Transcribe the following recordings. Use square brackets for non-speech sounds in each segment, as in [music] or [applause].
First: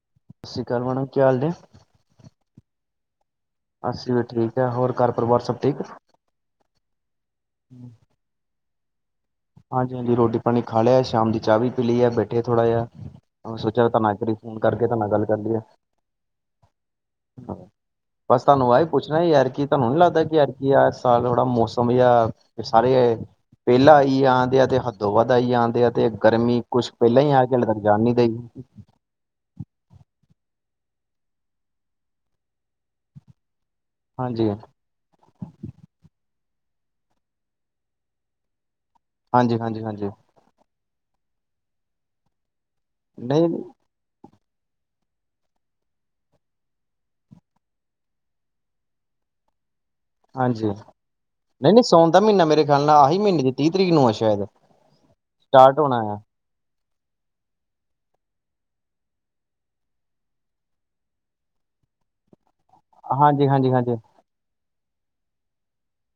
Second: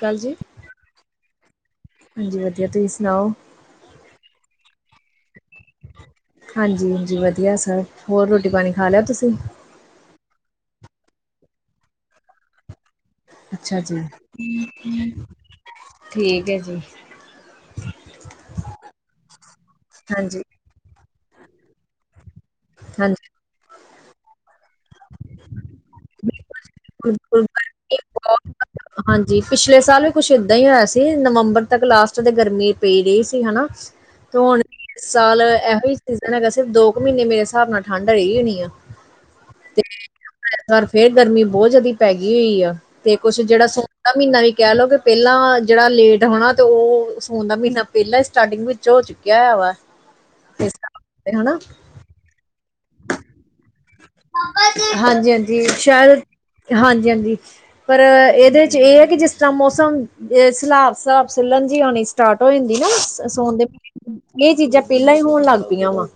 ਕਕ ਜੀ। ਸਤਿ ਸ਼੍ਰੀ ਅਕਾਲ ਮੈਮ ਕੀ ਹਾਲ ਨੇ। ਹਾਂਜੀ ਵਧੀਆ ਤੁਸੀਂ ਸੁਣਾਓ। ਅਸੀਂ ਵੀ ਠੀਕ ਹੈ ਹੋਰ ਘਰ ਪਰਿਵਾਰ ਸਭ ਠੀਕ। ਹਾਂਜੀ -ਹਾਂਜੀ ਵਧੀਆ ਸਰ ਹੋਰ ਰੋਟੀ ਪਾਣੀ ਖਾ ਲਿਆਓ ਤੁਸੀਂ ਹਾਂਜੀ- ਹਾਂਜੀ ਰੋਟੀ ਪਾਣੀ ਖਾ ਲਿਆ ਸ਼ਾਮ ਦੀ ਚਾਹ ਵੀ ਪੀ ਲਈ ਹੈ ਬੈਠੇ ਥੋੜਾ ਜਿਹਾ ਅੱਛਾ ਸੋਚਿਆ ਜੀ ਤੁਹੂੰ ਇੱਕ ਵਾਰੀ ਫੋਨ ਕਰਕੇ ਤੁਹ ਨਾਲ ਗੱਲ ਕਰ ਲਈਏ। ਠੀਕ ਹੈ ਜੀ। ਬਸ ਤੁਹਾਨੂੰ ਆਹਹੀ ਪੁੱਛਣਾ ਯਾਰ ਕੀ ਤੁਹਾਨੂੰ ਨੀ ਲੱਗਦਾ ਕਿ ਹਾਂਜੀ ਯਾਰ ਕੀ ਯਾਰ ਸਾਲ ਥੋੜਾ ਮੌਸ ਯਾਰ। ਸਾਰੇ ਹਾਂਜੀ ਪਹਿਲਾ ਆਈ ਆਉਂਦੇ ਆ ਤੇ ਹੱਦੋਂ ਵੱਧ ਆਈ ਆਉਂਦੇ ਆ ਤੇ ਗਰਮੀ। ਕੁਛ ਪਹਿਲਾਂ ਹੀ ਬਿਲਕੁਲ ਬਿਲਕੁਲ, ਆ ਕੇ ਤਾਂ ਰ ਗਰਮੀ ਜਾਨ ਨੀ ਦੇਈ ਬਹੁਤ। ਹਾਂਜੀ ਪਿਛਲੇ ਸਾਲ ਵੀ ਕੁਛ ਏਦਾਂ ਹੀ ਹੋਇਆ ਸੀ ਨਵੰਬਰ ਤੱਕ ਲਾਸਟ ਤੇ ਗਰਮੀ ਪਈ ਰਹੀ ਸੀ ਹਨਾ। ਤੇ ਹਾਂਜੀ ਹੁਣ ਸਾਲ ਇਹੋ ਸੀਜ਼ਨ ਹੈਗਾ ਸਿਰਫ ਦੋ ਕੁ ਮਹੀਨੇ ਮੇਰੇ ਹਿਸਾਬ ਨਾਲ ਠੰਢ ਰਹੀ ਹੋਣੀ ਆ। ਹਾਂਜੀ -ਹਾਂਜੀ -ਹਾਂਜੀ। ਐਤ ਵਾਰ ਫੇਰ ਗਰਮੀ ਬਹੁਤ ਜਿਆਦਾ ਪੈ ਗਈ ਹੋਈ ਆ ਤੇ ਕੁੱਛ ਨਹੀਂ ਜਿਹੜਾ ਸੋ। ਦਾ ਮਹੀਨਾ ਵੀ ਕਹਿ ਲਓ ਕਿ ਪਹਿਲਾਂ ਜਿਹੜਾ ਲੇਟ ਹੋਣਾ ਤੇ ਉਹ ਫੋਨ ਦਾ ਮਹੀਨਾ ਪਹਿਲਾਂ ਸਟਾਰਟਿੰਗ ਵਿੱਚ। ਚਝ ਹੋ ਚੁੱਕਿਆਇਆ ਵਾ। ਹਾਂਜੀ ਇਸ ਸਾਲ ਤੇ, ਹਨਾ ਨਹੀਂ -ਨਹੀਂ ਸਾਉਣ ਦਾ ਮਹੀਨਾ ਮੇਰੇ ਖਿਆਲ ਨਾਲ ਆਹੀ ਮਹੀਨੇ ਦੀ ਤੀਹ ਤਰੀਕ ਨੂੰ। ਆ ਸ਼ਾਇਦ ਹਾਂਜੀ - ਹਾਂਜੀ ਸਟਾਰਟ ਹੋਣਾ ਆ ਸ਼ਾਇਦ ਹਾਂਜੀ -ਹਾਂਜੀ। ਪਰ ਇਹਦੇ ਚ ਇਹ ਹੈ ਕਿ ਜਿਸ ਤਰ੍ਹਾਂ ਮੌਸਮ ਸਲਾਬ ਸਿਸਬ ਸਲਣ ਜ ਹੋਉਣੀ। ਸਟਾਰਟ ਹੋ ਜਾਂਦੀ ਨਾ ਹਾਂਜੀ ਸੋਣ ਦੇ ਹਾਂਜੀ ਹਾਂਜੀ ਇਹ ਚੀਜ਼ਾਂ ਪਹਿਲਾਂ ਹੀ ਹੋਣ ਲੱਗ ਪਈਆਂ ਵਾ।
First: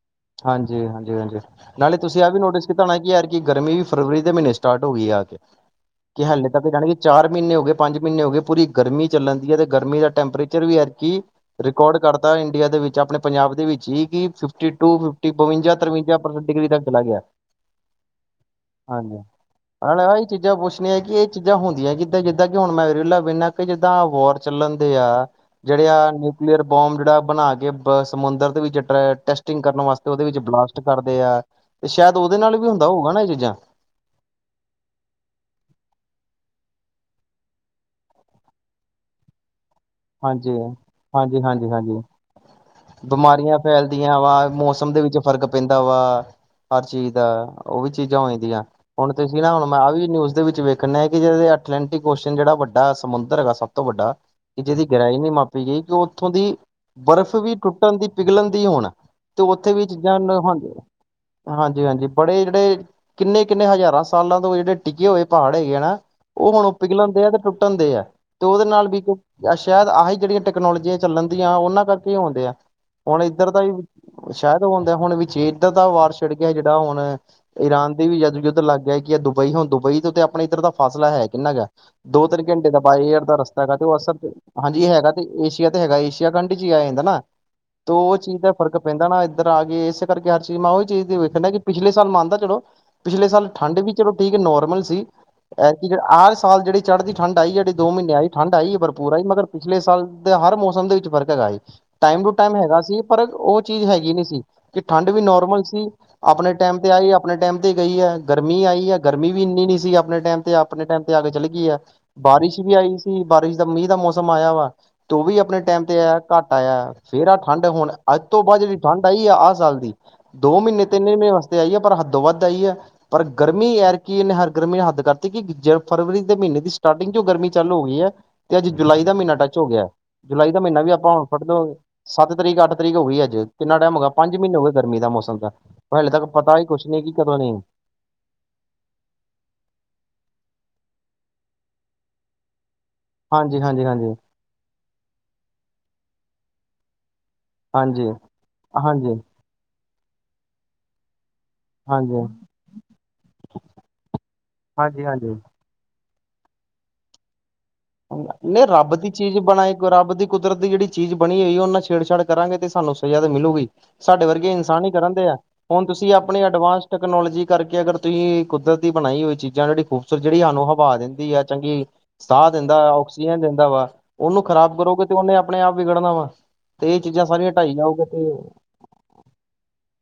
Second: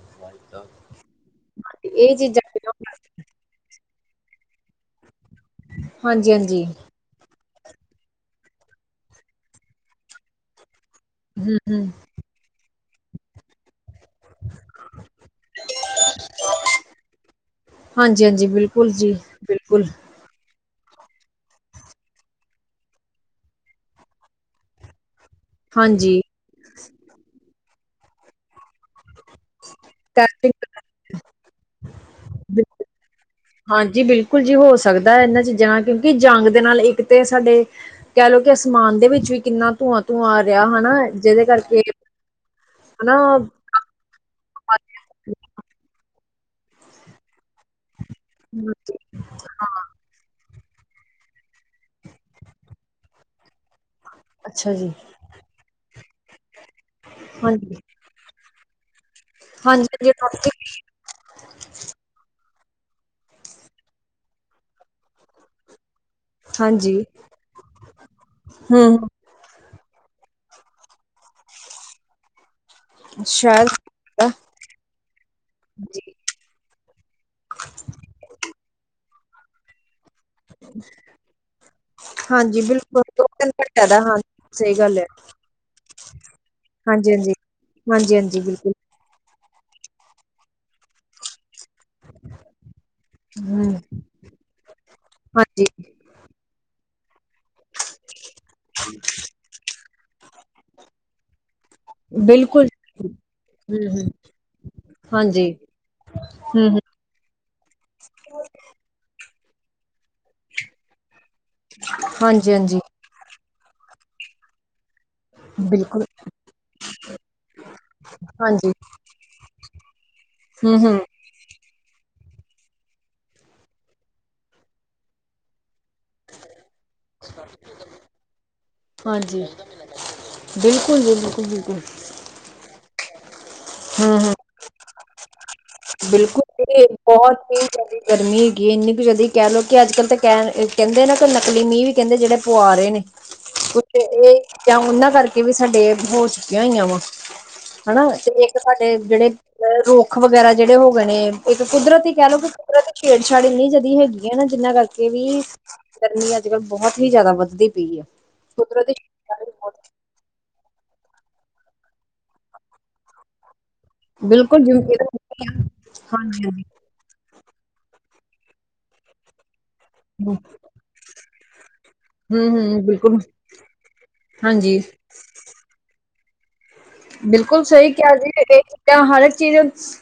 ਹਾਂਜੀ- ਹਾਂਜੀ- ਹਾਂਜੀ ਨਾਲੇ ਇਹ ਤੁਸੀਂ ਆਹ ਵੀ ਚੀਜ਼ਾਂ ਨੋਟਿਸ ਪਹਿਲਾਂ ਕੀਤਾ ਹੋਣ ਹੋਣਾ ਲੱਗ ਕਿ ਯਾਰ ਕਿ ਗਰਮੀ ਵੀ ਫਰਵਰੀ ਦੇ ਮਹੀਨੇ ਚ ਸਟਾਰਟ ਹੋ ਗਈ ਆ ਕੇ। ਪਈਆਂ। ਕੀ ਹਾਂਜੀ ਹਾਲੇ ਹਾਂਜੀ ਤੱਕ ਜਾਣਗੇ? ਚਾਰ ਮਹੀਨੇ ਹੋ ਗਏ ਪੰਜ ਮਹੀਨੇ ਹੋ ਗਏ ਪੂਰੀ ਗਰਮੀ ਚੱਲਣਦੀ ਹੈ ਅਤੇ ਗਰਮੀ ਦਾ ਟੈਂਪਰੇਚਰ ਵੀ ਹੈ। ਕੀ ਹਮ ਹਮ ਰਕਾਰਡ ਕਰਦਾ ਇੰਡੀਆ ਦੇ ਵਿੱਚ ਆਪਣੇ ਪੰਜਾਬ ਦੇ ਵਿੱਚ ਹੀ ਕਿ ਫਿਫਟੀ। ਟੂ ਫਿਫਟੀ, ਬਵੰਜਾ, ਤਰਵੰਜਾ ਡਿਗਰੀ ਤੱਕ ਚਲਾ ਗਿਆ। ਹਾਂਜੀ- ਹਾਂਜੀ ਬਿਲਕੁਲ ਜੀ ਹਾਂਜੀ। ਬਿਲਕੁਲ ਨਾਲ ਆਹੀ ਚੀਜ਼ਾਂ ਪੁੱਛਣੀਆਂ ਹੈ। ਕਿ ਇਹ ਚੀਜ਼ਾਂ ਹੁੰਦੀਆਂ ਕਿੱਦਾਂ ਜਿੱਦਾਂ। ਕਿ ਹੁਣ ਮੈਂ ਵੀੇਰਲਾ ਵੇਂਨਾ ਪਿਆ। ਕਿ ਜਿੱਦਾਂ ਵੋਰ ਚੱਲਣਦੇ ਆ। ਜਿਹੜੇ ਆ ਹਾਂਜੀ ਨਿਊਕਲੀਅਰ ਬੋਬ ਜਿਹੜਾ ਬਣਾ ਕੇ ਸਮੁੰਦਰ ਦੇ। ਕਰਨ ਵਾਸਤੇ, ਉਹਦੇ ਵਿੱਚ ਬਲਾਸਟ ਕਰਦੇ ਆ ਤੇ ਸ਼ਾਇਦ ਉਹਦੇ ਨਾਲ ਵੀ ਹੁੰਦਾ ਹੋਊਗਾ ਨਾ ਇਹ ਚੀਜ਼ਾਂ। ਹਾਂਜੀ ਬਿਲਕੁਲ। ਬਿਲਕੁਲ ਜੀ ਹੋ ਸਕਦਾ ਇਹਨਾਂ ਚੀਜ਼ਾਂ ਨਾਲ ਕਿਉਂਕਿ ਜੰਗ ਦੇ ਨਾਲ ਇੱਕ ਤੇ ਸਾਡੇ ਕਹਿ ਲੋੋ ਕਿ ਅਸਮਾਨ ਦੇ ਵਿੱਚ ਵੀ ਕਿੰਨਾ ਧੂੰਆਂ- ਧੂੰਆਂ ਆ ਹਾਂਜੀ ਰਿਹਾ ਹਨਾ ਹਾਂਜੀ ਜਿਹਦੇ ਹਾਂਜੀ ਕਰਕੇ। ਹਾਂਜੀ ਹਨਾ ਬਿਮਾਰੀਆਂ। ਫੈਲਦੀਆਂ ਵਾ ਮੌਸਮ ਦੇ ਵਿੱਚ ਫ਼ਰਕ ਪੈਂਦਾ ਵਾ ਹਰ ਚੀਜ਼ ਦਾ ਉਹ ਵੀ ਚੀਜ਼ਾਂ ਹੋਦੀਆਂ। ਹੁਣ। ਅਸੀਂ ਨਾ ਹੁਣ ਮੈਂ ਵੀ ਨਿਊਜ਼ ਦੇ ਵਿੱਚ ਵੇਖਣ ਡਿਹਾ ਕਿ ਜੋ ਅਟਲਾਂਟਿਕ ਓਸ਼ਨ ਜਿਹੜਾ ਵੱਡਾ ਸਮੁੰਦਰ ਹੈਗਾ ਸਭ ਤੋਂ ਵੱਡਾ। ਕਿ ਅੱਛਾ ਜਿਹਦੀ ਜੀ ਗਹਿਰਾਈ ਨਹੀਂ ਮਾਪੀ ਗਈ ਕਿ ਉਹ ਉੱਥੋਂ ਦੀ। ਬਰਫ਼ ਵੀ ਹਾਂਜੀ ਟੁੱਟਣ ਦੀ ਪਿਘਲਣ ਦੀ ਹੋਣ ਤੇ ਉੱਥੇ ਵੀ ਹਾਂਜੀ ਚੀਜ਼ਾਂ ਹਾਂਜੀ ਨ ਹਦੀ। ਹਾਂਜੀ - ਹਾਂਜੀ ਬੜੇ ਜਿਹੜੇ। ਕਿੰਨੇ- ਕਿੰਨੇ ਹਜ਼ਾਰਾਂ ਸਾਲਾਂ ਤੋਂ ਜਿਹੜੇ ਟਿੱਗੇਕੇ ਹੋਏ ਪਹਾੜ ਹੈਗੇ ਨਾ। ਉਹ ਹੁਣ ਉਹ ਹਾਂਜੀ ਪਿਘਲਣ ਦਿਆ ਤੇ ਟੁੱਟਣ ਦਿਆ ਤੇ ਉਹਦੇ ਹੂੰ ਨਾਲ ਵੀ। ਹੂੰ ਸ਼ਾਇਦ ਆਹੀ ਜਿਹੜੀਆਂ ਟੈਕਨੋਲੋਜੀਆਂ ਚੱਲਣ ਦੀਆਂ ਉਹਨਾਂ ਕਰਕੇ ਆਉਂਦੇ ਆ ਹੁਣ ਇੱਧਰ ਦਾ ਸ਼ਾਇਦ ਹੀ। ਸ਼ਾਇਦ ਉਹ ਹੁੰਦਾ ਹੁਣ ਵੀੇ ਦੇ ਇੱਧਰ ਦਾ ਵਾਰ ਜੀ ਛਿੜ ਗਿਆ ਜਿਹੜਾ ਹੁਣ ਈਰਾਨ ਦੇ ਵੀ ਜਦ ਯੁੱਧ ਲੱਗ ਗਿਆ ਕਿ ਆ ਦੁਬਈ ਹੁਨ ਦੁਬਈ ਤੋਂ ਅ ਆਪਣੇ ਇੱਧਰ ਦਾ ਫਾਸਲਾ ਹੈ ਕਿੰਨਾ ਗਾ ਦੋ ਤਿੰਨ ਹਾਂਜੀ ਘੰਟੇ ਦਾ ਬਿਲਕੁਲ ਬਾਏ ਏਅਰ ਦੋ ਦਾ ਤਿੰਨ ਰਸਤਾ ਹੈਗਾ ਤੇ ਘੰਟਿਆਂ ਉਹ ਦਾ ਅਸਰ ਹਾਂਜੀ ਸਹੀ ਹਾਂਜੀ ਇਹ ਗੱਲ ਹੈ ਹੈਗਾ ਤੇ ਏਸ਼ੀਆ ਤੇ ਹੈਗਾ ਏਸ਼ੀਆ ਕੰਟਰੀ ਚ ਹੀ ਆ ਜਾਂਦਾ ਹਾਂਜੀ ਨਾ ਹਾਂਜੀ ਤੇ ਹਾਂਜੀ ਉਹ ਚੀਜ਼ ਹਾਂਜੀ ਦਾ ਬਿਲਕੁਲ ਫਰਕ ਪੈਂਦਾ ਨਾ ਇੱਧਰ ਆ ਗਏ ਇਸੇ ਕਰਕੇ ਹਰ ਚੀਜ਼ ਮੈਂ ਉਹੀ ਚੀਜ਼ ਵੇਖਨ ਡੇਆ ਕਿ ਪਿਛਲੇ ਸਾਲ ਮਾਂਨਦਾ ਚਲੋ ਪਿਛਲੇ ਸਾਲ ਹੂੰ ਠੰਢ ਵੀ ਚਲੋ ਠੀਕ ਹੈ ਨੋਰਮਲ ਸੀ ਹਾਂਜੀ ਐਤਕੀਂ ਇਹ ਸਾਲ ਜਿਹੜੀ ਚੜ੍ਹਦੀ ਠੰਡ ਆਈ ਜਿਹੜੀ ਦੋ ਮਹੀਨੇ ਆਈ ਠੰਢ ਆਈ ਹੈ ਪਰ ਪੂਰਾ ਈ ਮਗਰ ਪਿਛਲੇ ਸਾਲ ਦੇ ਹਰ ਮੌਸਮ ਦੇ ਵਿੱਚ ਫਰਕ ਹੈਗਾ ਏ। ਟਾਈਮ ਟੂ ਟਾਈਮ ਬਿਲਕੁਲ ਹੈਗਾ ਸੀ ਪਰ ਉਹ ਹੂੰ ਚੀਜ਼ ਹੂੰ ਹੈਗੀ ਨਹੀਂ ਸੀ। ਕਿ ਠੰਡ ਵੀ ਹਾਂਜੀ ਨੋਰਮਲ ਸੀ ਅਪਣੇ ਹੂੰ ਟੈਮ ਹੂੰ ਤੇ ਆਈ ਅਪਣੇ ਟਾਈਮ ਤੇ ਗਈ ਹੈ ਗਰਮੀ ਆਈ ਹੈ ਗਰਮੀ ਵੀ ਇੰਨੀ ਨੀ ਸੀ ਅਪਣੇ ਟਾਈਮ ਤੇ ਅਪਣੇ ਟਾਈਮ ਤੇ ਆ ਕੇ ਚਲੀ ਹੇਗੀ ਆ ਹਾਂਜੀ ਬਾਰਿਸ਼ ਵੀ ਹਾਂਜੀ ਆਈ ਸੀ ਬਾਰਿਸ਼ ਦਾ ਮੀਂਹ ਦਾ ਮੌਸਮ ਆਇਆ ਵਾ ਤੂੰ ਵੀ ਅਪਨੇ ਟਾਈਮ ਤੇ ਬਿਲਕੁਲ ਇਹ ਘੱਟ ਆਇਆ ਫੇਰ ਆਹ ਠੰਡ ਹੁਣ ਅੱਜ ਤੋਂ ਬਾਅਦ ਹਾਂਜੀ ਜਿਹੜੀ ਠੰਡ ਆਈ ਆਹ ਸਾਲ ਦੀ ਦੋ ਹੂੰ ਮਹੀਨੇ ਹੂੰ ਤਿੰਨੇ ਮਹੀਨੇ ਵਸ ਆਈ ਹੈ ਪਰ ਹੱਦੋ ਵੱਧ ਆਈ ਹੈ ਪਰ ਗਰਮੀ ਐਰਕਨ ਹਰ ਗਰਮੀ ਨੇ ਹੱਦ ਕਰਤੀ ਕਿ ਜ [unintelligible] ਫਰਵਰੀ ਦੇ ਮਹੀਨੇ ਦੀ ਸਟਾਰਟਿੰਗ ਚੋ ਗਰਮੀ ਚਾਲੂ ਹੋ ਗਈ ਹੈ ਤੇ ਅੱਜ ਜੁਲਾਈ ਦਾ ਮਹੀਨਾ ਹਾਂਜੀ ਟੱਚ ਹੋ ਗਿਆ ਜੁਲਾਈ ਦਾ ਮਹੀਨਾ ਵੀ ਬਿਲਕੁਲ ਜੀ ਆਪਾਂ ਹੁਣ ਫੱਟ ਬਿਲਕੁਲ ਦੋਗੇ ਬਿਲਕੁਲ ਸੱਤ ਤਰੀਕ ਅੱਠ ਤਰੀਕ ਹੋ ਗਈ ਅੱਜ ਕਿੰਨਾ ਟਾਈਮ ਹੋਗਿਆ ਪੰਜ ਮਹੀਨੇ ਹੋ ਗਏ ਗਰਮੀ ਦਾ ਮੌਸਮ ਦਾ ਹਾਲੇ ਤੱਕ ਪਤਾ ਹੀ ਬਿਲਕੁੱਲ ਕੁਛ ਜੀ ਨਹੀਂ ਕਿ ਕਦੋਂ ਬਹੁਤ ਨਹੀਂ ਹੀ ਜੇਦੀ ਗਰਮੀਂ ਹੈਗੀ ਹੈ ਇੰਨੀ ਕੁ ਜੇਦੀ ਕਹਿ ਲਓ ਕਿ ਅੱਜ ਕੱਲ੍ਹ ਤਾਂ ਕਹਿਣ ਕਹਿੰਦੇ ਨਾ ਕਿ ਨਕਲੀ ਮੀਂਹ ਵੀ ਕਹਿੰਦੇ ਜਿਹੜੇ ਪੂਆ ਰਹੇ ਨੇ। ਹਾਂਜੀ ਹਾਂਜੀ ਕੁਛ ਹਾਂਜੀ ਇਹ ਉਹਨਾਂ ਕਰਕੇ ਵੀ ਸਾਡੇ ਹੋ ਚੁੱਕੀਆਂ ਹੋਈਆਂ ਵਾ ਹਨਾ ਹਾਂਜੀ ਹਾਂਜੀ ਤੇ ਇੱਕ ਸਾਡੇ ਹਾਂਜੀ ਜਿਹੜੇ ਰੁੱਖ ਵਗੈਰਾ ਜਿਹੜੇ ਹੋ ਗਏ ਨੇ ਇੱਕ ਕੁਦਰਤ ਹੀ ਕਹਿ‌ ਲਓ ਹਾਂਜੀ ਕਿ ਕੁਦਰਤ ਛੇੜਛਾੜ ਇੰਨੀ ਜੈਦੀ ਹੈਗੀ ਹੈ ਨਾ ਜਿਨਾਂ ਕਰਕੇ ਹਾਂਜੀ ਵੀ ਗਰਮੀਂ ਅੱਜ ਕੱਲ ਬਹੁਤ ਹੀ ਜ਼ਿਆਦਾ ਵੱਧਦੀ ਪਈ ਹੈ ਨਹੀਂ ਕੁਦਰਤੀ ਰੱਬ ਦੀ ਚੀਜ਼ ਛੇੜਛਾੜ ਵੀ ਬਣਾਈ ਬਹੁਤ ਕੋਈ ਰੱਬ ਦੀ ਕੁਦਰਤ ਦੀ ਜਿਹੜੀ ਚੀਜ਼ ਬਣੀ ਹੋਈ ਉਹਨਾਂ ਛੇੜਛਾੜ ਕਰਾਂਗੇ ਤੇ ਸਾਨੂੰ ਸਜ਼ਾ ਤਾਂ ਮਿਲੂਗੀ। ਸਾਡੇ ਵਰਗੇ ਬਿਲਕੁਲ ਇਨਸਾਨ ਹੀ ਕਰਨ ਦੇ ਆ ਹੁਣ ਤੁਸੀਂ ਅਪਣੇ ਹਾਂਜੀ-ਹਾਂਜੀ, ਐਡਵਾਂਸ ਟੈਕਨੋਲੋਜੀ ਕਰਕੇ ਅਗਰ ਤੁਸੀਂ ਕੁਦੱਰਤ ਦੀ ਬਣਾਈ ਹੋਈ ਚੀਜ਼ਾਂ ਜਿਹੜੀ ਖੂਬਸੂਰਤ ਜਿਹੜੀ ਹਾਨੂੰ ਹਵਾ ਦਿੰਦੀ ਹੈ ਚੰਗੀ ਸਾਫ ਦਿੰਦਾ ਹੂੰ-ਹੂੰ, ਵਾ ਬਿਲਕੁਲ ਆਕਸੀਜਨ ਦਿੰਦਾ ਵਾ ਉਹਨੂੰ ਖਰਾਬ ਹਾਂਜੀ, ਕਰੋਗੇ ਤੇ ਉਹਨੇ ਅਪਣੇ ਆਪ ਵਿਗੜਨਾ ਵਾ। ਤੇ ਇਹ ਚੀਜ਼ਾਂ ਸਾਰੀਆਂ ਬਿਲਕੁਲ ਢਾਈ ਸਹੀ ਜਾਓਗੇ ਕਿਹਾ ਤੇ ਜੀ ਇਹ ਚੀਜਾ ਹਰ ਇੱਕ ਚੀਜ਼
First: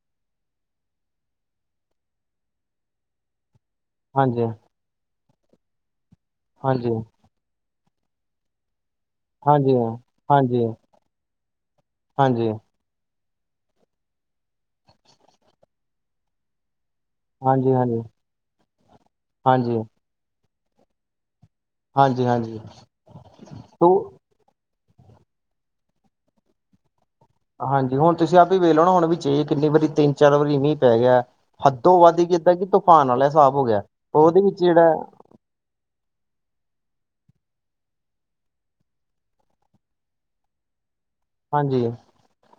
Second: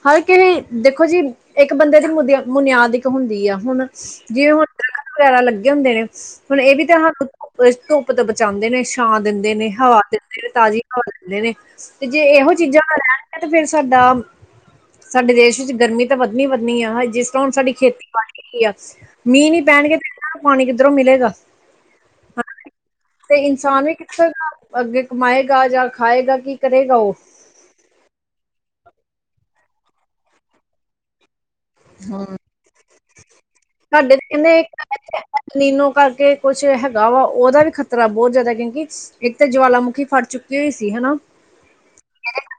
ਹਰ ਕਿਸੇ ਦੇਖੋ ਜੀ ਇੱਕ ਬੰਦੇ ਦੀ ਮੁਦ ਮੁਨਿਆਦ ਇੱਕ ਹੁੰਦੀ ਆ ਹੁਨ। ਹਾਂਜੀ ਜਿਵੇਂ ਹੁਨ ਦ ਵਗੈਰਾ ਲੱਗੇ ਹੁੰਦੇ ਨੇ ਹੁਣ ਇਹ ਵੀ ਹਾਂਜੀ ਤੇ ਹਾਨੂੰ ਧੁੱਪ ਤੋਂ ਬਚਾਂਦੇ ਨੇ ਛਾਂ ਦਿੰਦੇ ਨੇ ਹਾਂਜੀ ਹਾਂਜੀ ਹਵਾ ਦਿੰਦੇ ਨੇ ਹਾਂਜੀ ਤਾਜ਼ੀ ਹਵਾ ਦਿੰਦੇ ਨੇ ਤੇ ਜੇ ਇਹੋ ਹਾਂਜੀ ਚੀਜ਼ਾਂ ਨਾ ਰਹਣ ਤੇ ਫੇਰ ਸਾਡਾ ਸਾਡੇ ਦੇਸ਼ ਵਿੱਚ ਗਰਮੀਂ ਤਾਂ ਵੱਧਨੀ ਵੱਧਨੀ ਆ ਜਿਸ ਹੁਣ ਸਾਡੀ ਹਾਂਜੀ ਹਾਂਜੀ ਖੇਤੀ ਬਾੜੀ ਹੇਗੀ ਆ ਮੀਂਹ ਨੀ ਹਾਂਜੀ ਪੇਣਗੇ ਤੇ ਇਹਨਾ ਨੂੰ ਪਾਣੀ ਕਿੱਧਰੋਂ ਮਿਲੇਗਾ। ਹਾਂਜੀ ਹ ਹਾਂਜੀ ਤੇ ਇਨਸਾਨ ਵੀ ਤੋ ਕਿੱਧਰ ਦਾ ਅੱਗੇ ਕਮਾਏਗਾ ਜਾਂ ਖਾਏਗਾ ਕੀ ਕਰੇਗਾ ਉਹ ਹਾਂਜੀ ਹੁਣ ਤੁਸੀਂ ਆਪ ਹੀ ਵੇਖ ਲੋ ਨਾ ਹੁਣ ਵਿਚੇ ਹੀ ਕਿੰਨੀ ਵਾਰੀ ਤਿੰਨ ਚਾਰ ਵਾਰੀ ਮੀਂਹ ਪੈ ਗਿਆ। ਹੱਦੋਂ ਵੱਧ ਹੀ ਕਿੱਦਾਂ ਕਿ ਤੂਫਾਨ ਆਲਾ ਹਿਸਾਬ ਹੋ ਗਿਆ ਤੁਹਾਡੇ ਤੇ ਉਹਦੇ ਵਿੱਚ ਜਿਹੜਾ ਕਹਿੰਦੇ ਨੀਨੋ ਕਰਕੇ ਕੁੱਛ ਹੈਗਾ ਵਾ ਉਹਦਾ ਵੀ ਖ਼ਤਰਾ ਬਹੁਤ ਜੈਦਾ ਕਿਉਂਕਿ ਇੱਕ ਤੇ ਜਵਾਲਾਮੁੱਖੀ ਫੱਟ ਚੁੱਕੀ ਹੋਈ ਸੀ ਹੈਨਾ। ਹਾਂਜੀ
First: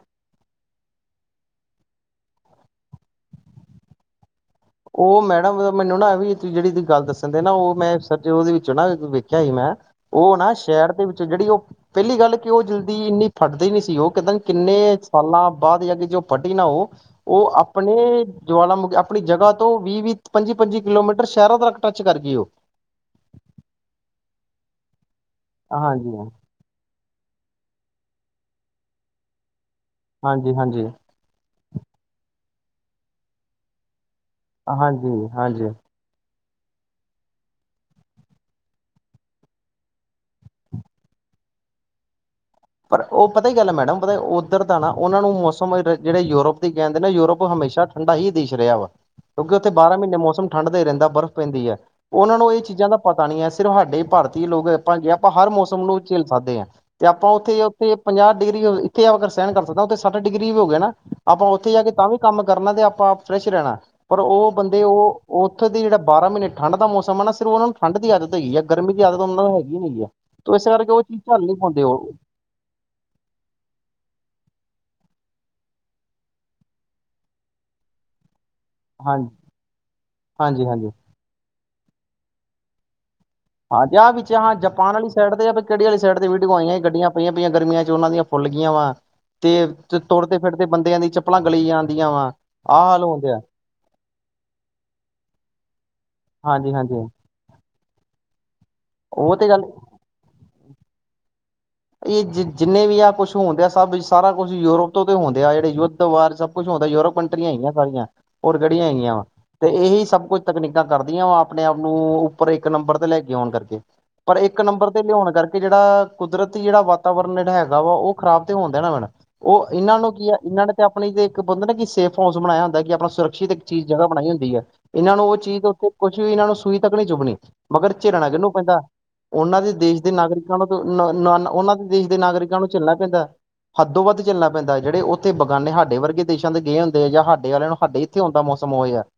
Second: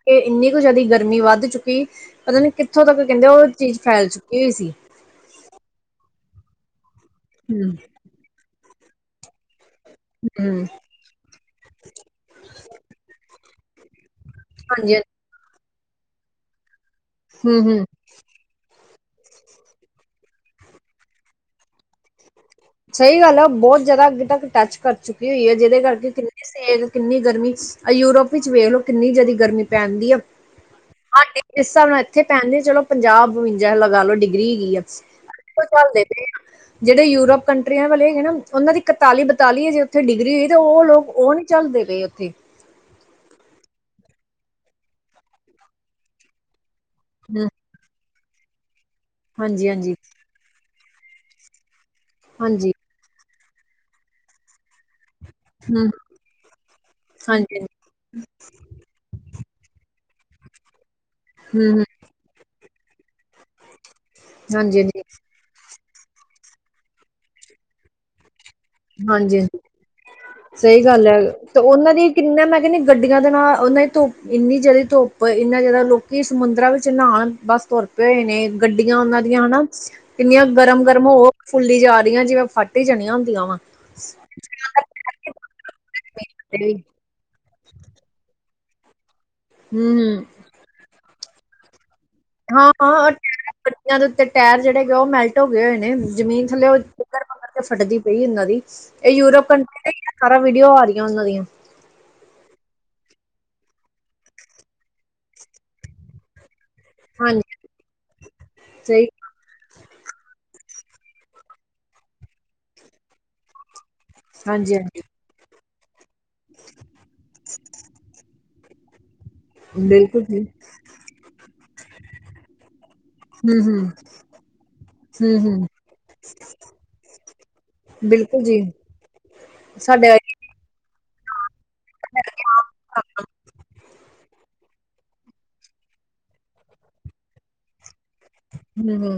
ਕੇ ਇੰਨੀ ਕੁ ਜੈਦੀ ਗਰਮੀ ਵੱਧ ਚੁੱਕੀ ਪਤਾ ਨੀ ਕਿੱਥੋਂ ਤੱਕ ਕਹਿੰਦੇ ਉਹ ਚੀਜ਼ ਫੈਲ ਚੁੱਕੀ ਹੋਈ ਸੀ। ਉਹ ਮੈਡਮ ਮੈਨੂੰ ਨਾ ਵੀ ਜਿਹੜੀ ਗੱਲ ਤੁਸੀਂ ਦੱਸਣ ਦੇ ਨਾ ਉਹ ਹਮ ਮੈਂ ਉਹਦੇ ਵਿੱਚੋਂ ਨਾ ਵੇਖਿਆ ਸੀ ਮੈਂ ਉਹ ਨਾ ਹਮ ਸ਼ਹਿਰ ਦੇ ਵਿੱਚ ਜਿਹੜੀ ਉਹ ਪਹਿਲੀ ਗੱਲ ਕਿ ਉਹ ਜਲਦੀ ਇੰਨੀ ਫਟਦੇ ਨੀ ਸੀ ਉਹ ਕਹਦੇ ਕਿੰਨੇ ਹਾਂਜੀ ਸਾਲਾਂ ਬਾਅਦ ਜਾ ਕੇ ਜੋ ਫੱਟੀ ਨਾ ਉਹ ਉਹ ਹਮ ਹਮ ਆਪਣੇ ਜਵਾਲਾ ਮੁਖ ਅਪਣੀ ਜਗ੍ਹਾ ਤੋਂ ਵੀਹ-ਵੀਹ, ਪੰਜੀ-ਪੰਜੀ ਕਿਲੋਮੀਟਰ ਸ਼ਹਿਰਾਂ ਤੱਕ ਟੱਚ ਕਰ ਗਈ ਓ। ਸਹੀ ਗੱਲ ਆ ਬੌ ਜਿਆਦਾ ਅੱਗੇ ਤੱਕ ਟੱਚ ਕਰ ਚੁੱਕੀ ਹੋਈ ਐ ਜਿਹਦੇ ਹਾਂਜੀ ਕਰਕੇ ਕਿੰਨੇ ਕਿੰਨੀ ਗਰਮੀਂ ਯੂਰਪ ਵਿੱਚ ਵੇਖ ਲੋ ਕਿੰਨੀ ਜਿਆਦਾ ਗਰਮੀਂ ਪੈਣ ਡਈ ਆ। ਹਾਂਜੀ ਹਾਂਜੀ ਇਸ ਹਿਸਾਬ ਨਾਲ ਇੱਥੇ ਪੈਣਦੇ ਚਲੋ ਪੰਜਾਬ ਬਵੰਜਾ ਲਗਾ ਲੋ ਡਿਗਰੀ ਹੇਗੀ ਆ ਹਾਂਜੀ ਹਾਂਜੀ ਚੱਲਦੇ ਜੈੜੇ ਯੂਰਪ ਕੰਟਰੀਆਂ ਵਾਲੇ ਹੈਗੇ ਨਾ ਓਨਾਂ ਦੀ ਇਕਤਾਲੀ, ਬਤਾਲੀ ਜਜੇ ਓਥੇ ਡਿਗਰੀ ਹੋਈ ਤੇ ਓ ਲੋਕ ਓ ਨੀ ਝੱਲਦੇ ਪਏ ਓਥੇ। ਪਰ ਓ ਪਤਾ ਕੀ ਗੱਲ ਐ ਮੈਡਮ ਪਤਾ ਉੱਧਰ ਦਾ ਨਾ ਓਨਾਂ ਨੂੰ ਮੌਸਮ ਜਿਹੜੇ ਯੂਰੋਪ ਕਹਿੰਦੇ ਨੇ ਯੂਰੋਪ ਹੂੰ ਹਮੇਸ਼ਾ ਠੰਡਾ ਹੀ ਦੇਸ਼ ਰਿਹਾ ਵਾ ਕਿਉਂਕਿ ਉੱਥੇ ਹਾਂਜੀ-ਹਾਂਜੀ, ਬਾਰਾਂ ਮਹੀਨੇ ਮੌਸਮ ਠੰਢਦਾ ਰਹਿੰਦਾ ਬਰਫ਼ ਪੈਂਦੀ ਏ ਓਨਾਂ ਨੂੰ ਇਹ ਹਾਂਜੀ ਚੀਜ਼ਾਂ ਦਾ ਪਤਾ ਨੀ ਐ। ਸਿਰਫ ਸਾਡੇ ਭਾਰਤੀ ਲੋਕ ਭਾਂਜੀ ਆਪਾਂ ਹਰ ਮੌਸਮ ਹੂੰ ਨੂੰ ਝੇਲ ਸਕਦੇ ਆ। ਆਪਾਂ ਹਾਂਜੀ-ਹਾਂਜੀ, ਉੱਥੇ-ਉੱਥੇ ਪੰਜਾਹ ਡਿਗਰੀ ਇੱਥੇ ਆ ਸਹਿਣ ਕਰ ਸਕਦੇ ਆ ਉੱਥੇ ਸੱਠ ਡਿਗਰੀ ਵੀ ਹੋ ਗਿਆ ਨਾ ਆਪਾਂ ਉੱਥੇ ਜਾ ਹੂੰ-ਹੂੰ, ਕੇ ਤਾਂ ਵੀ ਕੰਮ ਕਰਨਾ ਤੇ ਆਪਾਂ ਫਰੈਸ਼ ਰਹਿਣਾ ਪਰ ਉਹ ਬੰਦੇ ਓ ਹਾਂਜੀ-ਹਾਂਜੀ, ਉੱਥੇ ਦੇ ਜਿਹੜਾ ਬਾਰਾਂ ਮਹੀਨੇ ਠੰਢ ਦਾ ਮੌਸਮ ਨਾ ਸਿਰ ਓਨਾ ਨੂੰ ਠੰਢ ਦੀ ਆਦਤ ਹੋਈ ਐ। ਗਰਮੀ ਦੀ ਆਦਤ ਓਨਾਂ ਹਾਂਜੀ-ਹਾਂਜੀ। ਨਾਲ ਹੈਗੀ ਨ ਏ ਤੇ ਇਸ ਸਹੀ ਕਰਕੇ ਓ ਗੱਲ ਹੈ ਚੀਜ਼ ਝੱਲ ਨੀ ਤੇ ਪਾਉਂਦੇ ਉਹਨਾਂ ਓ। ਦੀ ਕਿੰਨਾ ਮੈਂ ਕਹਿੰਨੀ ਗੱਡੀਆਂ ਦੇ ਨਾਲ ਓਨਾਂ ਦੀ ਧੁੱਪ ਇੰਨੀ ਜ਼ਿਆਦਾ ਧੁੱਪ ਇੰਨਾ ਜ਼ਿਆਦਾ ਲੋਕ ਸਮੁੰਦਰਾਂ ਵਿੱਚ ਨਹਾਣ ਬਸ ਧੁਰਪ ਹੋਏ ਨੇ ਗੱਡੀਆਂ ਹਾਂਜੀ। ਓਨਾਂ ਦੀਆਂ ਹਨਾ ਕਿੰਨੀਆਂ ਗਰਮ ਹਾਂਜੀ-ਹਾਂਜੀ ਗਰਮ ਹੋ ਫੁੱਲੀ ਜਾ ਰਹੀ ਆ ਜਿਵੇਂ ਫੱਟ ਹੀ ਜਾਣੀਆਂ ਹੁੰਦੀਆਂ ਵਾ। ਹਾਂਜੀ ਹਾਂ ਵਿੱਚ ਜਪਾਨ ਵਾਲੀ ਸਾਈਡ ਤੇ ਕਿਹੜੀ ਵਾਲੀ ਸਾਈਡ ਤੇ ਵੀ ਵਿਡੀਉ ਆਈਆਂ ਗੱਡੀਆਂ ਪਈਆਂ ਪਈਆਂ ਗਰਮੀਆਂ ਚੱ ਉਨਾਂ ਦੀਆਂ ਫੁੱਲ ਵਾ ਤੇ ਹਮ ਤੋੜਦੇ-ਫਿਰਦੇ ਬੰਦਿਆਂ ਦੀ ਚੱਪਲਾਂ ਗਲੀ ਆਦੀਆਂ ਵਾ। ਆਹ ਹਾਲ ਹਾਂ-ਹਾਂ, ਓ ਹੁੰਦੇ ਆ ਟਰ ਬ ਦੇ ਉੱਤੇ ਟਾਇਰ ਜਿਹੜੇ ਉਹ ਮੈਲਟ ਹੋ ਗਏ ਹੋਏ ਨੇ ਜ਼ਮੀਨ ਥੱਲੇ ਓ ਹਾਂਜੀ-ਹਾਂਜੀ ਕੇ ਫਟਦੀ ਪਈ ਇਹਨਾਂ ਦੀ ਇਹ ਉਹ ਯੂਰਪ ਤੇ ਗੱਲ ਕੰਟਰੀ ਸਾਰਾ ਵੀਡੀਓ ਆ ਰਹੀਆਂ ਉਨਾਂ ਦੀਆਂ। ਏ ਜ ਜਿੰਨੇ ਵੀ ਆ ਕੁਛ ਹੋਣਡਿਆ ਆ ਸਭ ਸਾਰਾ ਕੁਛ ਯੂਰਪ ਤੋਂ ਤੇ ਹੋਣਡਿਆ ਜਿਹੜੇ ਯੁੱਧ ਵਾਰ ਸ ਕੁਛ ਹੁੰਂਦਾ ਯੂਰੋਪ ਹਾਂਜੀ ਕੰਟਰੀਆਂ ਹੈਗੀਆਂ ਸਾਰੀਆਂ ਹੋਰ ਕਿਹੜੀਆਂ ਸਹੀ ਹੈਗੀਆਂ ਵਾ? ਤੇ ਇਹੀ ਸਭ ਕੁੱਝ ਤਕਨੀਕਾਂ ਕਰਦੀਆਂ ਵਾ ਆਪਣੇ ਆਪ ਨੂੰ ਉੱਪਰ ਇੱਕ ਨੰਬਰ ਤੇ ਲੈ ਕੇ ਆਉਣ ਕਰਕੇ। ਪਰ ਇੱਕ ਹਾਂਜੀ ਨੰਬਰ ਤੇ ਹਾਂਜੀ ਲਿਉਣ ਕਰਕੇ ਜਿਹੜਾ ਕੁਦਰਤੀ ਜੇੜਾ ਵਾਤਾਵਰਨ ਜੇੜਾ ਹੈਗਾ ਵਾ ਓ ਖਰਾਬ [unintelligible] ਓ ਇਹਨਾਂ ਨੂੰ ਬਿਲਕੁਲ ਕੀ ਆ ਜੀ ਇਹਨਾਂ ਨੇ ਤਾਂ ਆਪਣੀ ਤੇ ਇੱਕ ਬੰਦਾ ਨਾ ਕਿ ਸੇਫ ਹਾਊਸ ਬਣਾਇਆ ਹੁੰਦਾ ਕਿ ਆਪਣਾ ਸੁਰੱਖਿਅਤ ਹਮ ਇੱਕ ਹਮ ਚੀਜ਼ ਜਗ੍ਹਾ ਬਣਾਈ ਹੁੰਦੀ ਐ। ਏਨਾਂ ਨੂੰ ਉਹ ਹਮ ਚੀਜ਼ ਹਮ ਉੱਥੇ ਕੁਛ ਵੀ ਏਨਾਂ ਨੂੰ ਸੂਈ ਤੱਕ ਨਹੀਂ ਚੁੱਭਣੀ। ਮਗਰ ਝਿਰਨਾ ਬਿਲਕੁਲ ਕਿਹਨੂੰ ਜੀ ਪੈਂਦਾ? ਓਨਾਂ ਦੇਸ਼ ਸਾਡੇ ਦੇ ਹੂੰ ਨਾਗਰਿਕਾਂ ਨੂੰ ਨ ਓਨਾਂ ਦੇਸ਼ ਦੇ ਨਾਗਰਿਕਾਂ ਨੂੰ ਝੱਲਣਾ ਪੈਂਦਾ ਹੱਦੋ ਵੱਧ ਚੱਲਣਾ ਪੈਂਦਾ ਜਿਹੜੇ ਉੱਥੇ ਬਗਾਨੇ ਸਾਡੇ ਵਰਗੇ ਦੇਸ਼ਾਂ ਦੇ ਗਏ ਹੁੰਦੇ ਜਾਂ ਸਾਡੇ ਵਾਲਿਆਂ ਨੂੰ ਸਾਡੇ ਇੱਥੇ ਹੁੰਣ ਦਾ ਮੌਸਮ ਉਹੋ ਐ ਹੂੰ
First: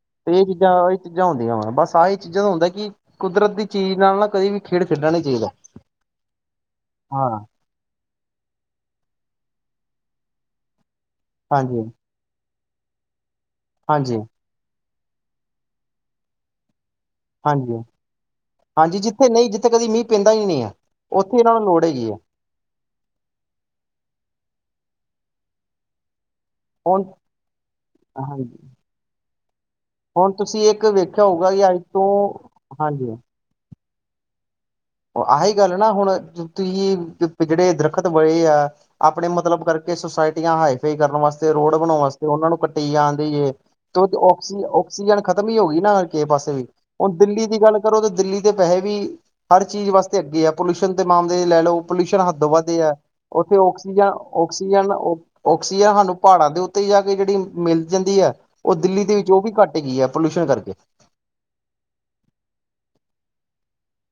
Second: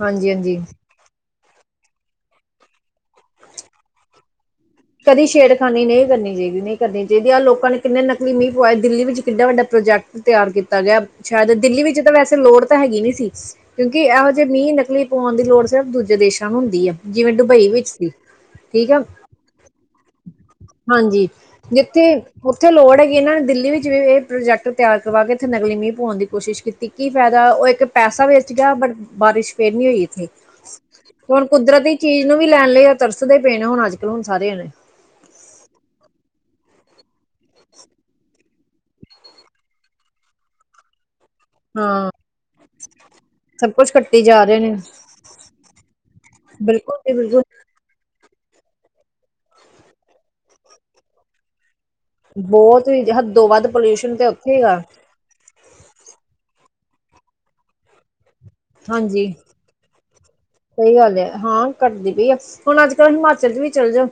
ਹਾਂਜੀ ਤੇ ਇਹ ਹਾਂਜੀ ਚੀਜ਼ਾਂ ਚੀਜ਼ਾਂ ਹੁੰਦੀਆਂ ਵਾ ਬਸ ਆਹ ਇਹ ਚੀਜ਼ਾਂ ਦਾ ਹੁੰਦਾ ਕਿ ਕੁਦਰਤ ਦੀ ਚੀਜ਼ ਨਾਲ ਨਾ ਕਦੇ ਵੀ ਖੇਡ ਖੇਡਣਾ ਨੀ ਕਦੀ ਚਾਹੀਦਾ ਛੇੜਖਾਨੀ ਨਈ ਕਰਨੀ ਚਾਹੀਦੀ ਨਹੀਂ ਕਰਨੀ ਹਾਂ ਚਾਹੀਦੀ ਆਹ ਲੋਕਾਂ ਨੇ ਕਿੰਨੇ ਨਕਲੀ ਮੀਂਹ ਪਏ ਦਿੱਲੀ ਵਿੱਚ ਕਿੱਡਾ ਵੱਡਾ ਪ੍ਰੋਜੈਕਟ ਤਿਆਰ ਕੀਤਾ ਗਿਆ। ਅੱਛਾ ਤੇ ਦਿੱਲੀ ਹਾਂਜੀ ਵਿੱਚ ਤਾਂ ਵੈਸੇ ਲੋੜ ਤਾਂ ਹੈਗੀ ਨੀ ਸੀ ਕਿਉਂਕਿ ਹਾਂਜੀ ਐਹ ਮੀਂਹ ਨਕਲੀ ਪਾਉਣ ਦੀ ਲੋੜ ਸਿਰਫ ਦੂਜੇ ਦੇਸਾਂ ਨੂੰ ਹੁੰਦੀ ਆ ਜਿਵੇਂ ਡੁਬੱਈ ਵਿੱਚ ਸੀ ਠੀਕ ਆ। ਨਈ ਜਿੱਥੇ ਕਦੀ ਮੀਂਅ ਪੇਂਦਾ ਈ ਨੀ ਆ। ਹਾਂਜੀ ਜਿੱਥੇ ਉੱਥੇ ਲੋੜ ਹੈਗੀ ਏਨਾਂ ਦਿੱਲੀ ਵਿੱਚ ਵੀ ਏ ਪ੍ਰੋਜੈਕਟ ਤਿਆਰ ਕਰਵਾ ਕੇ ਏਥੇ ਨਕਲੀ ਮੀਂਹ ਪਾਉਣ ਦੀ ਕੋਸ਼ਿਸ਼ ਕੀਤੀ ਹੁਣ ਕੀ ਫਾਇਦਾ ਓ ਇੱਕ ਪੈਸਾ ਵੇਸਟ ਹਾਂਜੀ ਗਿਆ ਬਟ ਬਾਰਿਸ਼ ਫਿਰ ਨੀ ਹੋਈ। ਹੁਣ ਤੁਸੀਂ ਇੱਕ ਵੇਖਿਆ ਹੁਨ ਹੋਊਗਾ ਕਿ ਅੱਜ ਕੁਦਰਤੀ ਤੋਂ ਚੀਜ਼ ਨੂੰ ਵੀ ਲੈਣ ਲਈ ਓ ਹਾਂਜੀ ਤਰਸਦੇ ਪਏ ਨੇ ਹੁਣ ਅੱਜ-ਕੱਲ ਹੁਣ ਸਾਰੇ ਜਣੇ। ਆਹੀ ਗੱਲ ਨਾ ਹੁਣ ਤੁਸੀਂ ਵਿਗੜੇ ਦਰੱਖਤ ਪਏ ਆ ਆਪਣੇ ਮਤਲਬ ਕਰਕੇ ਸੁਸਾਇਟੀਆਂ ਹਾਈਫਈ ਕਰਨ ਵਾਸਤੇ ਰੋਡ ਹਾਂ। ਬਣਾਉਣ ਸਤੇ ਓਨਾਂ ਨੂੰ ਕੱਟੀ ਜਾਂਦੀ ਏ। ਸਭ ਕੁਛ ਕੱਟੀ ਜਾ ਰਹੇ ਆਕਸੀ ਨੇ ਆਕਸੀਜਨ ਖਤਮ ਹੀ ਹੋ ਗਈ ਨਾ ਕਿਸ ਪਾਸੇ ਵੀ ਬਿਲਕੁਲ ਜੀ ਹੁਣ ਬਿਲਕੁਲ ਦਿੱਲੀ ਦੀ ਗੱਲ ਪਰ ਓ ਤੇ ਦਿੱਲੀ ਦੇ ਵੈਸੇ ਵੀ ਹਰ ਚੀਜ਼ ਵਾਸਤੇ ਅੱਗੇ ਆ ਪੋਲਿਊਸ਼ਨ ਦੇ ਮਾਮਲੇ ਲੈ ਲਓ। ਪੋਲਿਊਸ਼ਨ ਹੱਦੋਂ ਵੱਧ ਬਹੁਤ ਐ ਹੀ ਹੱਦੋਂ ਉੱਥੇ ਵੱਧ ਆਕਸੀਜਨ ਪੋਲਿਊਸ਼ਨ ਤੇ ਉੱਥੇ ਹੈਗਾ ਆਕਸੀਜਨ ਔਕ ਓਕਸੀਜਨ ਸਾਨੂੰ ਪਹਾੜਾਂ ਦੇ ਉੱਤੇ ਜਾ ਕੇ ਜਿਹੜੀ ਮਿਲ ਜਾਂਦੀ ਆ ਓ ਦਿੱਲੀ ਦੇ ਵਿੱਚ ਹਾਂਜੀ। ਓ ਵੀ ਘੱ ਹੈਗੀ ਆ ਪੋਲਿਊਸ਼ਨ ਕਰਕੇ। ਸਹੀ ਹਾਂ ਘੱਟਦੀ ਪਈ ਆ ਹੁਣ ਅੱਜ ਕੱਲ੍ਹ ਹਿਮਾਚਲ ਚ ਵੀ ਚੱਲ ਜੋ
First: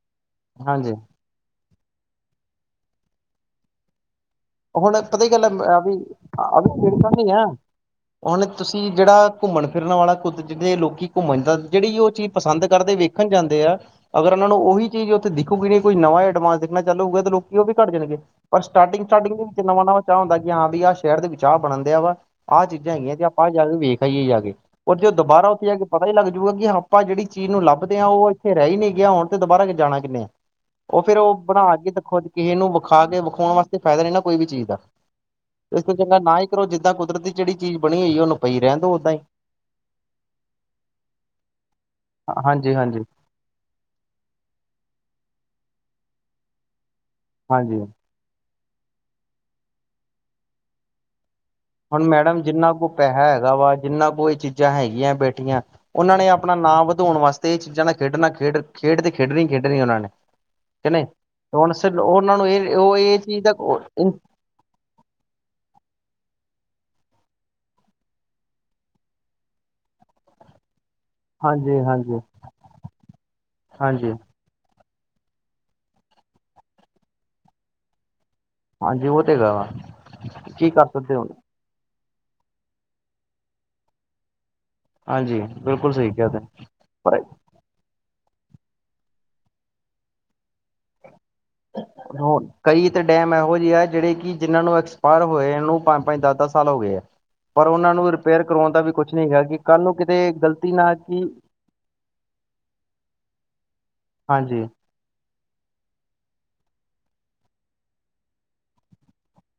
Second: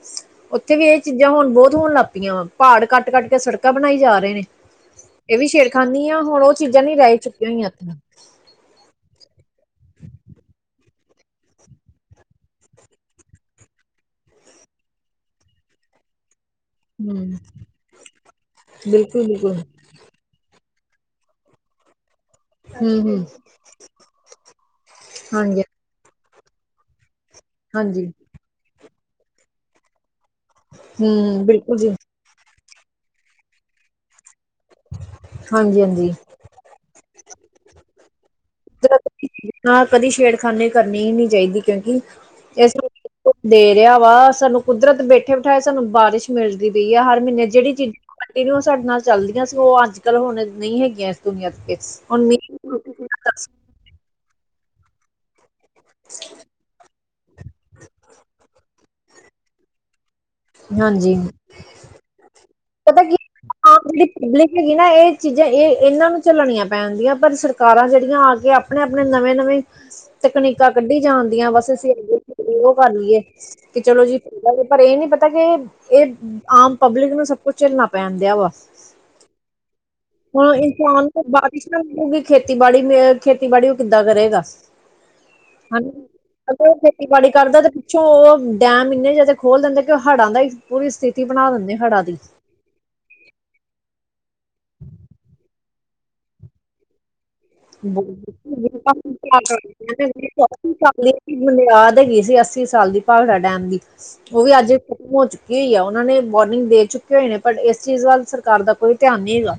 ਓਥੇ ਵੀ ਹਾਂਜੀ ਏ ਚੀ ਜਾਂ ਹੁਣ ਬੌਤ ਹੋਣ ਲੱਗ ਪੀਆ, ਭਾੜ ਕੱਟ-ਕੱਟ ਕੇ ਸੜਕਾਂ ਬਣਾਈ ਜਾ ਰਏ ਨੇ। ਹੁਣ ਪਤਾ ਹੀ ਏ ਗੱਲ ਵੀ ਆ ਛੇੜਖਾਨੀ ਆ ਹੁਣ ਓ ਵੀ ਚੀਜ਼ਾਂ ਪੇੜ ਨੀ ਤਾਂ ਰਹਿ ਨਹੀਂ ਆ ਚੁੱਕੀਆਂ ਹੋਈਆਂ ਏਥੇ। ਹੁਣ ਤੁਸੀਂ ਜੇੜਾ ਘੁੰਮਣ ਫਿਰਨ ਵਾਲਾ ਕੁੱਦ ਜੇੜੇ ਲੋਕ ਘੁੰਮਣ ਜਾਂ ਜੇੜੀ ਓ ਚੀਜ਼ ਪਸੰਦ ਕਰਦੇ ਵੇ ਖਣ ਜਾਂਦੇ ਆ ਅਗਰ ਓਨਾਂ ਨੂੰ ਓਹੀ ਚੀਜ਼ ਓਥੇ ਦੇਖੂਗੀ ਨੀ ਕੋਈ ਨਵਾਂ ਐਡਵਾਂਸ ਚੱਲੂ ਹੋਊਗਾ ਤਾਂ ਹਮ ਲੋਕੀ ਓ ਵੀ ਘੱਟ ਜਾਣਗੇ ਪਰ ਬਿਲਕੁਲ ਸਟਾਟਿੰਗ-ਸਟਾਟਿੰਗ ਦੇ ਬਿਲਕੁਲ ਵਿੱਚ ਚਾ ਹੁੰਦਾ ਕਿ ਹਾਂ ਵੀ ਆਹ ਸ਼ਹਿਰ ਦੇ ਵਿੱਚ ਆ ਬਣਨ ਦੇਆ ਵਾ। ਆ ਚੀਜ਼ਾਂ ਹਮ ਹੈਗੀਆਂ ਤੇ ਹਮ ਆਪਾਂ ਜਾ ਕੇ ਵੇਖ ਆਈਏ ਜਾ ਕੇ, ਓ ਜਦੋ ਦੁਬਾਰਾ ਹਾਂਜੀ। ਓਥੇ ਜਾ ਕੇ ਪਤਾ ਹੀ ਲੱਗਜੂ ਕਿ ਹਾਂ ਆਪਾਂ ਜੇੜੀ ਚੀਜ਼ ਨੂੰ ਲੱਭਦੇ ਹਾਂਜੀ ਆ ਓ ਏਥੇ ਰੈ ਈ ਨੀ ਗਿਆ ਹੁਣ ਤੇ ਦੁਬਾਰਾ ਜਾਣਾ ਕਿੰਨੇ ਆ। ਓ ਫੇਰ ਓ ਹਮ ਬਣਾ ਬਿਲਕੁਲ ਕੇ ਜੀ ਦੇਖੋ ਕਿਹੇ ਨੂੰ ਵਿਖਾ ਕੇ ਵਿਖਾਉਣ ਵਾਸਤੇ ਫਾਇਦਾ ਨ ਨਾ ਕੋਈ ਵੀ ਚੀਜ਼ ਦਾ, ਹਾਂਜੀ ਇਸ ਕਰਕੇ ਹਾਂਜੀ। ਨਾ ਈ ਕਰੋ ਜਿੱਦਾਂ ਕੁਦਰਤੀ ਜੇੜੀ ਬਣੀ ਹੋਈ ਓਨੂੰ ਪਈ ਰੈਣ ਦੋ ਓਦਾਂ ਈ। ਹਾਂ ਕਦੀ ਛੇੜਖਾਨੇ ਕਰਨੀ ਈ ਨੀ ਚਾਈਦੀ ਕਿਉਂਕੀ ਇਸ ਹਾਂਜੀ ਹਾਂਜੀ ਦੇ ਰੇਆ ਵਾ ਸਾਨੂੰ ਕੁਦਰਤ ਬੈਠੇ ਬੈਠਾਏ ਸਾਨੂੰ ਬਾਰਿਸ਼ ਮਿਲਦੀ ਪਈ ਆ ਹਰ ਮੀਨੇ ਜੇੜੀ ਹਾਂਜੀ। ਚੀਜ਼ ਕੰਟੀਨਿਊ ਸਾਡੇ ਨਾਲ ਚੱਲਦੀਆਂ ਸੀ ਓ ਅੱਜ-ਕੱਲ ਹੁਣ ਨਹੀਂ ਹੈਗੀਆਂ ਇਸ ਦੁਨੀਆਂ ਹੁਣ ਮੈਡਮ ਜਿੰਨਾ ਕੋ ਪੈਹਾ ਹੈਗਾ ਵਾ ਜਿੰਨਾ ਕੋ ਇਹ ਚੀਜ਼ਾਂ ਹੈਗੀਆਂ ਬੈਠੀਆਂ ਓਨਾਂ ਨੇ ਆਪਣਾ ਨਾਂ ਵਧਾਉਣ ਵਾਸਤੇ ਏ ਚੀਜ਼ਾਂ ਨਾਲ ਖੇਡਣਾ ਖੇਡ-ਖੇਡ ਤੇ ਖੇਡਣੀ ਖੇਡਣੀ ਓਨਾਂ ਨੇ। ਕਿ ਨਈ? ਹਾਂਜੀ ਹੁਣ ਸਿਰ ਓਨਾਂ ਨੂੰ ਏ ਓ ਏ ਚੀਜ਼ ਦਾ ਲੇਕਿਨ [unintelligible] ਚੀਜ਼ਾਂ ਏ ਏਨਾਂ ਨੂੰ ਝੱਲਣੀਆਂ ਪੈਣਦੀਆਂ ਪਰ ਸਰਕਾਰਾਂ ਜੇੜੀਆਂ ਆ ਕੇ ਆਪਣੇ-ਆਪਣੇ ਨਵੇਂ-ਨਵੇਂ ਤਕਨੀਕਾਂ ਕੱਢੀ ਜਾਣ ਦੀਆਂ ਬਸ ਹਾਂਜੀ ਅਸੀਂ ਹਾਂਜੀ ਓ ਕਰ ਲੀਏ ਕਿ ਚਲੋ ਹਾਂਜੀ। ਜੀ ਪਰ ਏ ਨੀ ਪਤਾ ਅਜੇ ਏ ਆਮ ਪਬਲਿਕ ਨੂੰ ਸਭ ਕੁਛ ਝਲਣਾ ਪੈਣ ਦਿਆ ਵਾ ਹਾਂਜੀ ਓ ਤੇ ਹੈਗਾ ਵਾ। ਹੁਣ ਕੀ ਕਰ ਇਨਸਾਨ ਸਕਦੇ ਨੂੰ ਹੁਣ ਬਾਰਿਸ਼ ਨਾ ਰੁਕੂਗੀ ਖੇਤੀਬਾੜੀ ਮੇ ਖੇਤੀਬਾੜੀ ਓ ਕਿੱਦਾਂ ਕਰੇਗਾ? ਹਾਂਜੀ ਬਿਲਕੁਲ ਸਹੀ [unintelligible] ਕਿਹਾ ਤੁਸੀ। ਪਰ ਖੇਨਤੀਬਾੜੀ ਕਰਦੈ ਚ ਓ ਡੈਮ ਇੰਨੇ ਜਾਦਾ ਖੋਲ ਦਿੰਦੇ ਕਿ ਹੜ੍ਹਾਂ ਦਾ ਹੀ ਪੂਰੀ ਸਥਿ ਤੀ ਬਣਾ ਦਿੰਦੇ। ਹੜ੍ਹਾਂ ਦੀ ਹੋਰ ਕਈ ਤੇ ਡੈਮ ਐਹੋ ਜੇ ਆ ਜੇੜੇ ਕਿ ਜਿਨਾਂ ਨੂੰ ਐਕਸਪਾਇਰ ਹੋਏਆ ਨੂੰ ਪੰਜ-ਪੰਜ ਦੱਸ-ਦੱਸ ਸਾਲ ਹੋ ਗਏ ਆ। ਪਰ [unintelligible] ਉਹਨਾਂ ਨੂੰ ਰਿਪੇਅਰ ਕਰਵਾਉਣ ਬੁਨਿਆਦ ਦਾ ਵੀ ਕੁਛ ਨਹੀਂ ਹੈਗਾ ਕਿ ਕੱਲ੍ਹ ਨੂੰ ਕਿਤੇ ਗ਼ਲਤੀ ਨਾ ਕਿ ਹੈਗੀ ਸੀ। ਅੱਸੀ ਸਾਲ ਦੀ ਭਾਗੜਾ ਡੈਮ ਦੀ ਓ ਵੀ ਹਾਂਜੀ ਅੱਜ ਹੋ ਚੁੱਕੀ ਹੋਈ ਆ ਓਨਾਂ ਨੇ ਵਾਰਨਿੰਗ ਦੇ ਚੁੱਕੇ ਹੋਏ ਨੇ ਬਟ ਇਸ ਚੀਜ਼ ਵੱਲ ਸਰਕਾਰ ਦਾ ਕੋਈ ਧਿਆਨ ਨਈ ਹੈਗਾ।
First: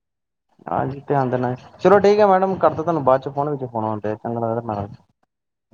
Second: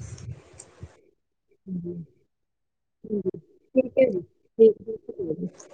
ਹਾ ਜੀ ਧਿਆਨ ਦੇਣਾ ਚਲੋ ਠੀਕ ਐ ਮੈਡਮ ਕਰਦਾ ਤੁਆਨੂੰ ਬਾਦ ਚ ਫੋਨ ਚੇ ਫੋਨ ਠੀਕ ਆਉਣ ਹੈ ਤੇ ਜੀ ਚੰਗਾ ਠੀਕ ਲੱਗਦਾ ਮ [unintelligible]